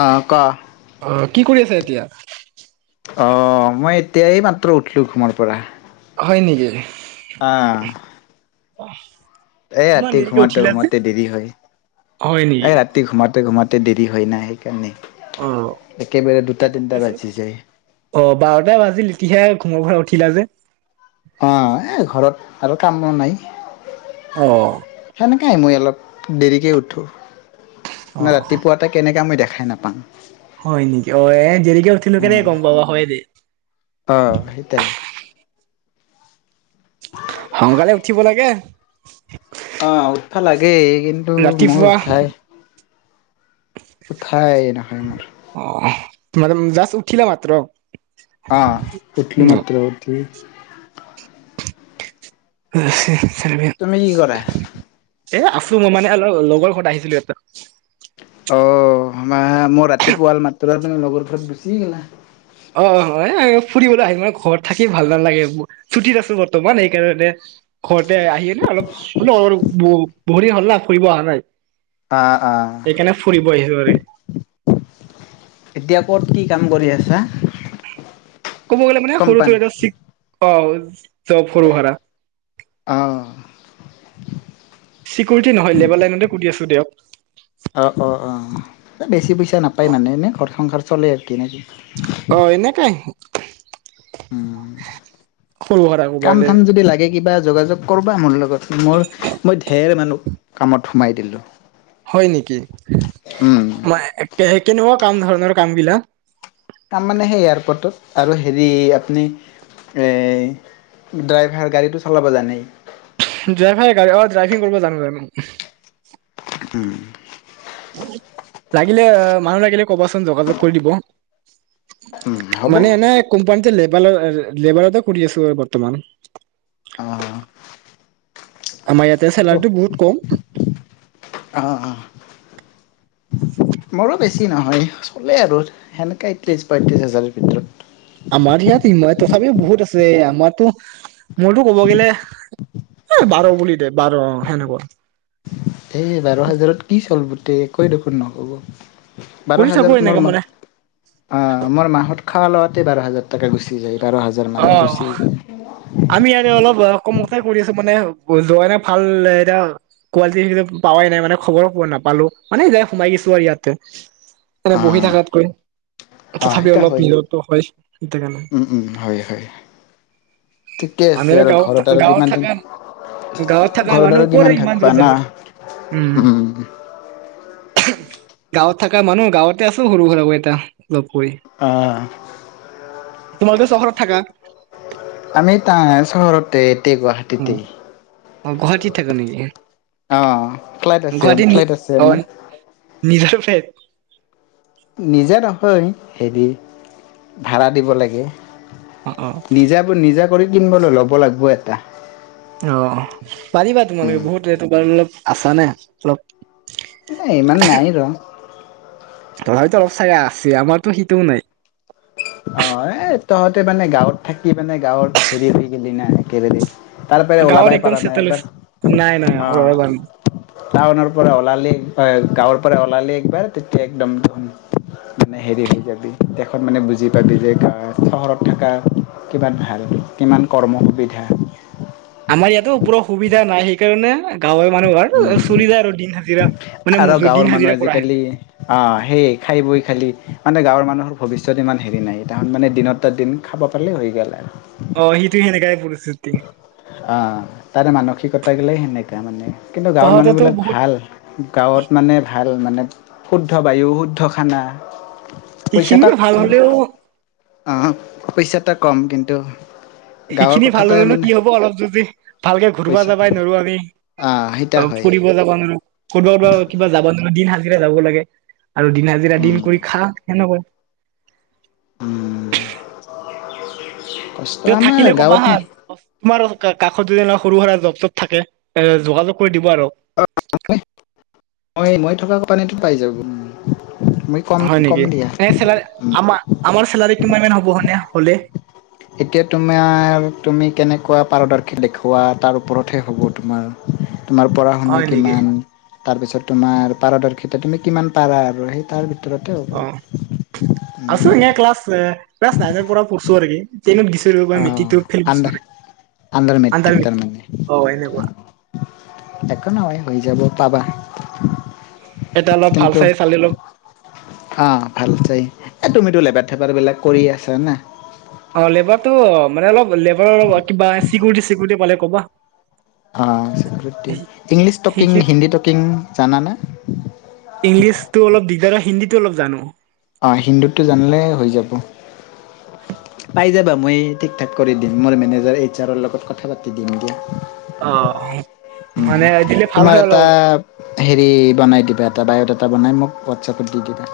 অ', ক। অ, কি কৰি আছে এতিয়া? অ', মই এতিয়াই এই মাত্ৰ উঠলো ঘুমাৰ পৰাহ। হয় নেকি। আহ। [inaudible] এ ইমান ৰাতি দেৰিকে ঘোমাতে উঠিলা যে ঘোমাতে দেৰি হয়। হয় নেকি এ, ৰাতি ঘোমাতে ঘোমাত তে দেৰি হয়না সেইকাৰণে। অ, একেবাৰে দুটা তিনিটা বাজি যায় অ', বাৰটা বাজিল ইটিহাই খঙৰ পৰা উঠিলা যে। অ' এই ঘৰত আৰু কাম বন নাই। অ সেনেকাই মই অলপ দেৰিকে উঠো। অ না ৰাতিপুৱাতে কেনেকা মই দেখাই নাপাং। হয় নেকি। অ', এ, দেৰিকে উঠিলো কেনে গম পাবা হয় দে। অ' সেইটাই সোনকালে উঠিব লাগে। অ', উৎফা লাগে কিন্তু মোৰ ৰাতিপুৱা উঠাই উঠাই নহয় মোৰ। অহ, মানে উম, যাছ উঠিলা মাত্ৰ। অ', উঠলোঁ ন মাত্ৰ উঠলোঁ। তুমি কি কৰা এ, আছো মই মানে আল তও, লগৰ ঘৰত আহিছিলো ইয়াতা অ', মোৰ ৰাতিপুৱাল মাত্ৰ তুমি লগৰ ঘৰত গুচি গলা। অ', হয়ে আয় ফুৰিবলে আহিম ঘৰত থাকি ভাল নালাগে ছুটিত আছো বৰ্তমান সেইকাৰণে। ঘৰতে আহি কেনে অলপ ব-বহুত দিন হ'লনা ফুৰিব আহা নাই। অ', অ'। এইকেনে ফুৰিব [unintelligible] এতিয়া ক'ত কি কাম কৰি আছা? ক'ব গ'লে মানে সৰুকে কোম্পানী। এটা চিক পাওজ। চব সৰু ভাৰা। অ', চিকৰেটি নহয় লেবাৰ লাইনতে কুদি আছো দিয়ক। অ', অ', অ', এ, বেছি পইচা নাপায় মানে এনে ঘৰ সংসাৰ চলে আতি নে কি? অ', এনেকাই। উম, সৰু সুৰা কাম মোবাইলে থাম যদি লাগে কিবা যোগাযোগ কৰবা মোৰ লগত মোৰ মই ঢেৰ মানুহ কামত সোমাই দিলো। হয় নেকি। কে-কেনেকুৱা কাম ধৰণৰ কামবিলাক? কাম মানে সেই এয়াৰপৰ্টত আৰু হেৰি আপনি এই ড্ৰাইভাৰ গাড়ীটো চলাব জানেই। ড্ৰাইভাৰে গাড়ী অ', ড্ৰাইভিং কৰিব জানো জানো। উম। লাগিলে মানুহ লাগিলে কবাচোন যোগাযোগ কৰি দিব। উম, হ'ব মানে এনে কোম্পানীতে লেবাল' লেবাৰতে কৰি আছো আৰু বৰ্তমান। অহ। আমাৰ ইয়াতে চেলাৰিটো বহুত কম। [inaudible] মৰো বেছি নহয় চলে আৰু সেনেকাই ত্ৰিশ পয়ত্ৰিশ হাজাৰৰ ভিতৰত। আমাৰ ইয়াত ইমই তথাপিও বহুত আছে। আমাৰতো মোৰতো ক'ব গেলে এ, বাৰ বুলি দে বাৰ অ', সেনেকুৱা। এ, বাৰ হাজাৰত কি চলব'তে একোৱে দেখোন নহ'ব। বাৰ কৰি থাকো হাজাৰত এনেকা মোৰ মা মানে অ', মোৰ মাহত খাৱা লোৱাতে বাৰ হাজাৰ টাকা গুচি যায়। বাৰ অ হাজাৰমান গুচি আমি আৰু অলপ আ, কমতে কৰি আছো মানে যোৱা নে ভাল লেটা কোৱালটি [unintelligible] পাৱাই নাই মানে খবৰো নাপালো। মানে যাই সোমাই গেছো আৰু ইয়াতে। এনে অ বহি থাকাতকৈ অ তথাপি সেইটা অলপ হয় নহত হয় ন উম উম হয় হয় ঠিকে আমি আছে আৰু গাঁৱত ঘৰত আৰু গাঁৱত কিমান দিন থাকা গাঁৱত থাককা ঘৰত আৰু মানহ কিমান কৰেই থাকবা না মানদ্ৰজৰ উম গাঁৱত থকা মানুহ গাঁৱতে আছো সৰু সুৰাব এটা আহ তোমালোকো চহৰত থাকা আমি তাৰ চহৰতে এতিই অ গুৱাহাটীতেই অ গুৱাহাটীত থাকে নেকি অ ফ্লাইট আছে গুৱাহাটীত নি ফ্লাইট আছে অ আমাৰ নিজৰ ফ্লেট নিজে নহয় হেৰি ভাড়া দিব লাগে অ অ নিজা নিজা কৰি কিন বোলো ল'ব লাগিব এটা অ পাৰিবা তোমালোকে বহুত অলপ আছানে অলপ এ ইমান নাই ৰ তথাপিতো অলপ চাইয়া আছে আমাৰতো সেইটোও নাই অ এ তহঁতে মানে গাঁৱত থাকি মানে গাঁৱত হেৰি হৈ গেলি না একেবাৰে তাৰপৰাই গাঁৱত ওলাবাই একদম পাৰা নাই চেটেল একবাৰ হৈছে নাই নাই অ ৰবা, টাউনৰৰ পৰা ওলালি হয় গাঁৱৰ পৰা ওলালি একবাৰ তেতিয়া একদম দেখোন মানে হেৰি হৈ যাবি তেখত মানে বুজি জে গ চহৰত থকা কিমান ভাল কিমান কৰ্ম সুবিধা আমাৰ ইয়াতো সুবিধা নাই সেইকাৰণে গাঁৱে মানুহ আৰু উম চলি যায় আৰু দিন হাজিৰা মানে আৰু মজুত গাঁৱৰ দিন মানুহ হাজিৰা কৰা হেন আজিকালি আহ সেই খাই বৈ খালি মানে গাঁৱৰ মানুহৰ ভৱিষ্যত ইমান হেৰি নাই তাহত মানে দিনত দিন খাব পালে হৈ গ'ল আৰু অ সিটো সেনেকাই পৰিস্থিতি অ তাৰে মানসিকতা গিললে সেনেকা মানে কিন্তু গাঁৱৰ তহঁতেতো মানুহবিলাক বহুত ভাল গাঁৱত মানে ভাল মানে শুদ্ধ বায়ু শুদ্ধ খানা সেইখিনি ভাল পইচাটাম হলেও আহ পইচাটা কম কিন্তু গাঁৱৰ সেইখিনি কথা ভাল এটাই হলেনো মানে কি হ'ব অলপ যদি ভালকে ঘূৰিব পইচা যাবাই নোৱাৰো আমি অ সেইটা হয় ফুৰিব যাবা নোৱাৰো ক'বা ক কিবা যাব ন দিন হাজিৰা যাব লাগে আৰু দিন হাজিৰা দিন কৰি খা সেনেকুৱা উম ত থাকিলে কবা হা তোমাৰ কাষ প্ৰতিদিনা সৰু সুৰা জপত থাকে এ যোগাযোগ কৰি দিব আৰু হয় মই থকা কোপ্পানীটোত পাই যাব মই কম হয় কম নেকি চ দিয়া আমাৰ আমাৰ চেলাৰী কিমানমান হ'বনে হলে এতিয়া তোমাৰ তুমি কেনেকুৱা পাৰদৰ্শী দেখুওৱা তাৰ ওপৰতহে হ'ব তোমাৰ তোমাৰ পঢ়া শুনা হয় নেকি কিমান তাৰপিছত তোমাৰ পাৰদৰ্শিতা তুমি কিমান পাৰা আৰু সেই তাৰ ভিতৰত অ আছো এ ক্লাছ ক্লাছ নাইনৰ পৰা পঢ়ছো আৰুকি নত গচব বা মেটি ফিব চৰে আডাৰ মেট্ৰিক তাৰ মানে এনেকুৱা এক ন হয় হৈ যাব পাবা এটা অলপ ভাল কিন্তু চাই চালি অলপ আহ ভাল চাই এই তুমিতো লেপাৰ থেপাৰবিলাক কৰি আছা না অ লেবাৰতটো মানে অলপ লেবাৰৰ অ কিবা চিকিউৰিটি চিকিউৰিটি পালে ক'বা অ ইংলিছ টকিং সেইখিনিত হিন্দী টকিং জানানে ইংলিছতো অলপ দিগদাৰ হয় হিন্দীটো অলপ জানো অ হিন্দিটো জানিলে হৈ যাব। পাই যাবা মই ঠিক ঠাক কৰি দিম মোৰ মেনেজাৰ এইচ আৰৰ লগত কথা পাতি দিম দিয়া। অ উ মানে দিলে ভাল তোমাৰ হয় এটা অলপ। হেৰি বনাই দিবা এটা বায়ডাটা। টা বনাই মোক হোৱাটছএপত দি দিবা।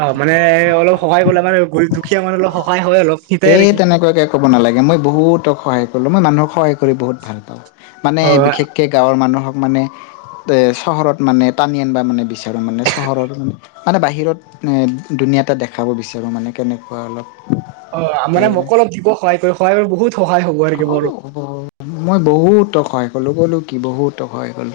অ মানে অলপ সহায় কৰিলে মানে গ দুখীয়া মানে অলপ সহায়। হয় অলপ সিটাই আৰু এই কি তেনেকুৱাকে ক'ব নালাগে মই বহুতক সহায় কৰিলো মই মানুহক সহায় কৰি বহুত ভাল পাওঁ। মানে অ বিশেষকে গাঁৱৰ মানুহক মানে, এ চহৰত মানে টানি আনবা মানে বিচাৰো মানে চহৰ মানে বাহিৰত এ, ধুনীয়াটা দেখাব বিচাৰোঁ মানে কেনেকুৱা অলপ। হ অ মানে মোক অলপ দিব সহায় কৰি সহায় কৰি বহুত সহায় হ'ব আৰু কি হ মোৰো। মই বহুত টখ হয়। ক'লো কলো কি বহু টকাই গ'ল।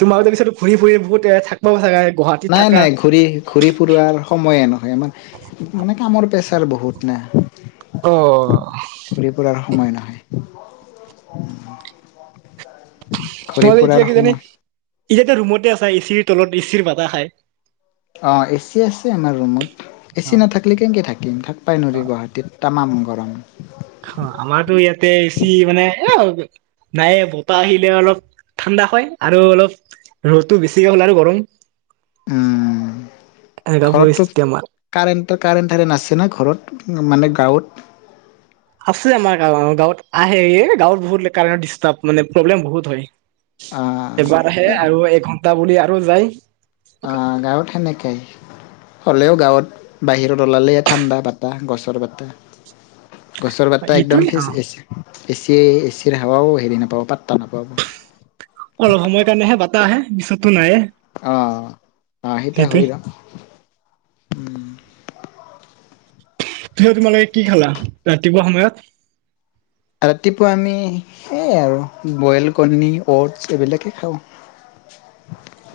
তোমাকততে পিছত ঘূৰি ফুৰি বহুত থাক পাব চাগে। গুৱাহাটীত নাই থাকা নাই ঘূৰি ঘূৰি ফুৰাৰ সময়ে নহয় আমাৰ মানে কামৰ পেচা। চাৰ বহুত ন। অ, সময় নহয়। ঘূৰি নহলে ফুৰাৰ এতিয়া কি জানি সময় এতিয়াে ৰুমতে আছে এচিৰ তলত এচিৰ ভাতা খাই। অ এচি আছে আমাৰ ৰুমত অ এচি নাথাকিলে কেনেকে থাকিম থাক পাই ন অ গুৱাহাটীত তামাম। পৰম। অ আমাৰতো ইয়াতে এচি মানে নাই বতাহ আহিলে অলপ ঠাণ্ডা হয় আৰু অলপ ৰ'দো বেছিকে হ'ল আৰু গৰম। উম এনেকুৱা পৰিস্থিতি ঘৰতটো আমাৰ কাৰেণ্ট কাৰেণ্ট থাৰেণ্ট আছে ন ঘৰত? মানে গাঁৱত। আছো যে আমাৰ গাঁৱত আহে গাঁৱত বহুত কাৰেণ্ট মানে প্ৰব্লেম বহুত হয়। এবাৰ আহে আহ আৰু এঘণ্টা বুলি আৰু যায়। অ গাঁৱত সেনেকাই হলেও গাঁৱত। বাহিৰত ওলালেহে ঠাণ্ডা বাতাহ গছৰ বটা। গছৰ বাটাহ একদম এইটোৱে অ ফিচছে। এ চি এচিৰ হাৱাও হেৰি নাপাব পাত্তা নাপাব। অলপ সময় কাৰণেহে বাতাহ আহে পিছতো নাইয়ে। অ অ সেইটা সেইটোৱে হয় ৰ উম। ত তোমালোকে কি খালা ৰাতিপুৱা সময়ত? ৰাতিপুৱা আমি সেয়াই আৰু বইল কণী অ'টছ এইবিলাকেই খাওঁ।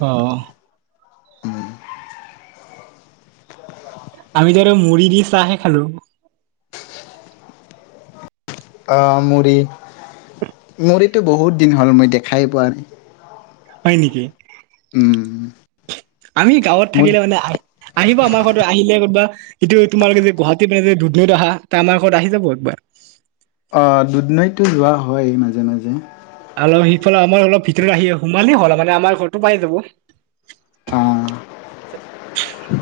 অহ। উম আমি ধৰ মু়ৰি দি চাহে খালো। মুড়ি মুড়িটো বহুত দিন হ'ল মই দেখাই পোৱাোৱাৰ। হয় নেকি। উম। আমি গাঁৱত মুড়ি থাকিলে মানে আহ আহিব আমাৰ ঘৰত আহিলে কবা এইটো তোমাৰ যে গুৱাহাটী দুধনৈত আহা ত আমাৰ ঘৰত আহি যাব একবাৰ। অ দুধনৈতটো যোৱা হয় মাজে মাজে। অলপ সিফালে আমাৰ অলপ ভিতৰত আহি সোমালেই হ'ল মানে আমাৰ ঘৰটো পাই যাব। অ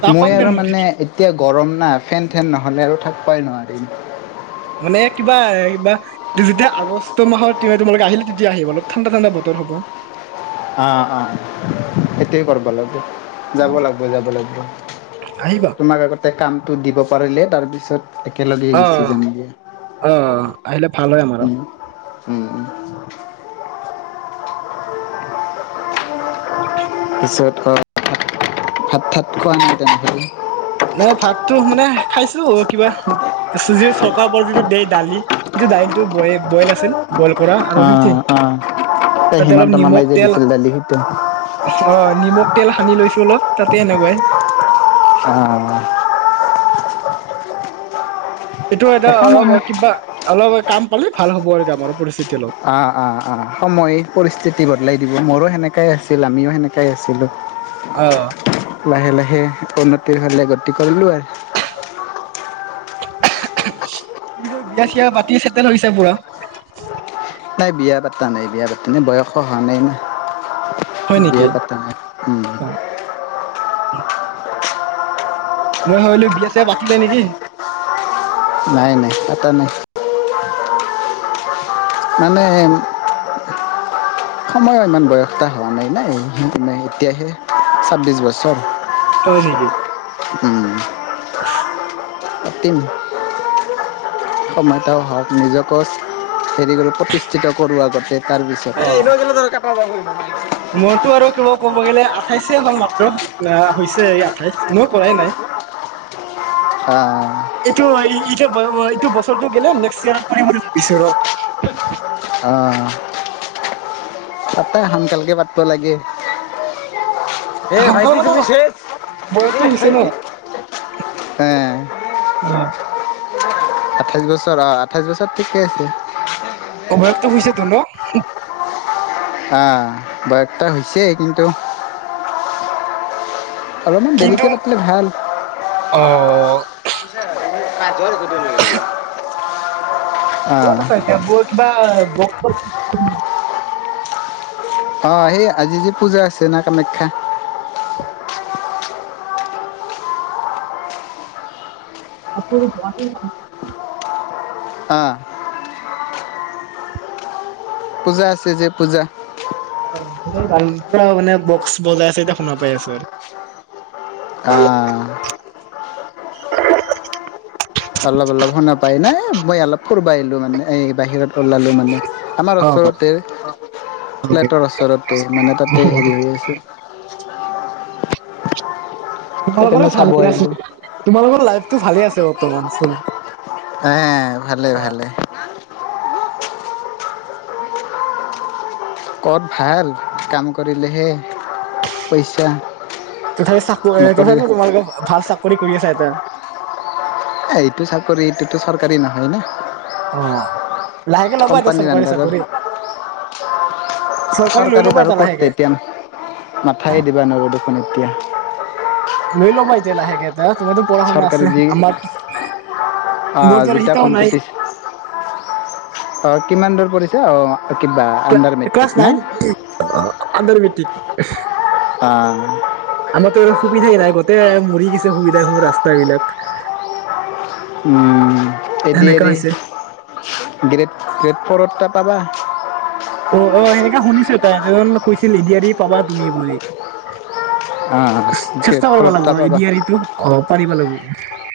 নাখাম মই দে আৰু মানে মুৰ্গী এতিয়া। গৰম না ফেন থেন নহ'লে আৰু থাকিবাই নোৱাৰিম। মানে কিবা কিবা যেতিয়া আগষ্ট মাহৰ তোমালোকে আহিলে তেতিয়া আহিব অলপ ঠাণ্ডা ঠাণ্ডা বতৰ হ'ব। [inaudible] অ অ এইটো কৰব লাগব যাব লাগিব যাব লাগিব আহিবা তোমাক আগতে কামটো দিব পাৰিলে তাৰপিছত। একেলগেই অ গুচি যামগৈ। অ আহিলে ভাল হয় আমাৰ উম পিছত হাতঠাত খোৱা নাই তেনেক নাই ভাতটো মানে খাইছো কিবা দাইল টো ব বইল আছিল বইল কৰা আৰু সেই অ', অ', এই তাতে অলপ হিমন্ত মামাই নিমখ যে তেল দিছিল দালি সেইটো আহ নিমখ তেল সানি লৈছো অলপ তাতে এনেকুৱাই অ'। এইটো এটা একো অলপ নহয়। কিবা অলপ কাম পালে ভাল হ'ব আৰু কাম আৰু পৰিস্থিতি অলপ অ অ অ সময় পৰিস্থিতি বদলাই দিব মোৰো সেনেকাই আছিল আমিও সেনেকাই আছিলো অ লাহে লাহে উন্নতিৰ ফালে গতি কৰিলোঁ আৰু তুমিতো বিয়া চিয়া পাতি ছেটেল হৈছে পুৰা নাই বিয়া পাতা নাই বিয়া পাতা নাই বয়স হোৱা নাই ন হয় নেকি বিয়া পতা নাই অ [inaudible] মই ভাবিলো বিয়া ছিয়া পাতিলে নেকি নাই নাই আটা নাই [unintelligible] মানে সময়ো ইমান বয়সটা হোৱা নাই নাই মানে এতিয়াহে, ছাব্বিছ বছৰ। হয় নেকি? ওম, থাতত্তিন সময়তা হওক নিজকো হেৰি কৰি প্ৰতিষ্ঠিত কৰোঁ আগতে তাৰ পিছত অ মোৰতো আৰু কিব ক'ব গ'লে আঠাইছেে হল মাত্ৰ হৈছে এই আঠাইশ মই কৰাই নাই আহ এইটো এইটো এইটো বস্ত নেক্স ইয়েৰট মই ভাবিছো ৰ আঁহ পাতাই সানকালকে পাতব লাগে। হে শংকৰ ভাইটি মানে তুমি তে,। বয়সটো এই হৈছে ন ভাইটি হেঁ। আঠাইছ বছৰ আঁ আঠাইছ বছৰত ঠিকে আছে। বয়সটো হৈছেতো ন! হা বয়সটা হৈছে কিন্তু অলপমান কিন্তু দেৰিকে পাতিলে ভাল। অ'। [unintelligible] কত আহ আছা এতিয়া ব কিবা ব আহ, সেই আজি যে পূজা আছে না কামাখ্যা। [unintelligible] আহ। পূজা আছে যে পূজা। পুৰা মানে বক্স বজাই আছে যে শুনা পাই আছো আৰু। আহ। অলপ অলপ শুনা পাই নাই, মই অলপ ফুৰবা আহিলো মানে এই বাহিৰত ওলালো মানে। আমাৰ অ ওচৰতে ফ্লেটৰ ওচৰতে মানে তাতে হেৰি হৈ আছে। [inaudible] তোমালোকৰে সেইকাৰণে চাব ভাল দিয়া, আহিলো তোমালোকৰ লাইফটো ভালে আছে বৰ্তমান। এহ, ভালে ভালে। ক'ত ভাল, কাম কৰিলেহে পইচা। তথাপি চাকৰি, নকৰি এ তথাপি তোমালোকে ভাল চাকৰি কৰি আছা এতিয়া। সেইটো চাকৰি এইটোতো চৰকাৰী নহয় ন। অ' লাহেকে ল'বা এটা চৰকাৰী আণ্ডাৰৰ চাকৰি। লৈ চৰকাৰী ল'বা আৰু এটা [unintelligible] লাহেকে। মাথায়ে দিবা নোৱাৰো দেখোন এতিয়া। লই ল'বা এতিয়া লাহেকে এটা। তোমাৰটো পঢ়া-শুনা চৰকাৰী আছে, যি আমাৰ আহ মোৰটো যেতিয়া সেইটোও নাই। অঁ কিমান দূৰ পঢ়িছে, অঁ কিবা আণ্ডাৰ ক্লাছ মেট্ৰিক না? নাইন আণ্ডাৰ মেটিক অ আমাৰো সুবিধাই নাই গোটেই মৰি গৈছে সুবিধা ৰাস্তাবিলাক এডি আৰ ই হৈছে। গ্ৰেট গ্ৰেড ফ'ৰত তাত পবাৰ অ অ সেনেকে শুনিছো তাই এজন কৈছিল এ ডি আৰ ই পাবা তুমি বুলি গ্ৰেড চেষ্টা কৰিব ফ'ৰত এটা লাগিব এ পাবা ডি আৰ ইটো ঘ পাৰিব লাগিব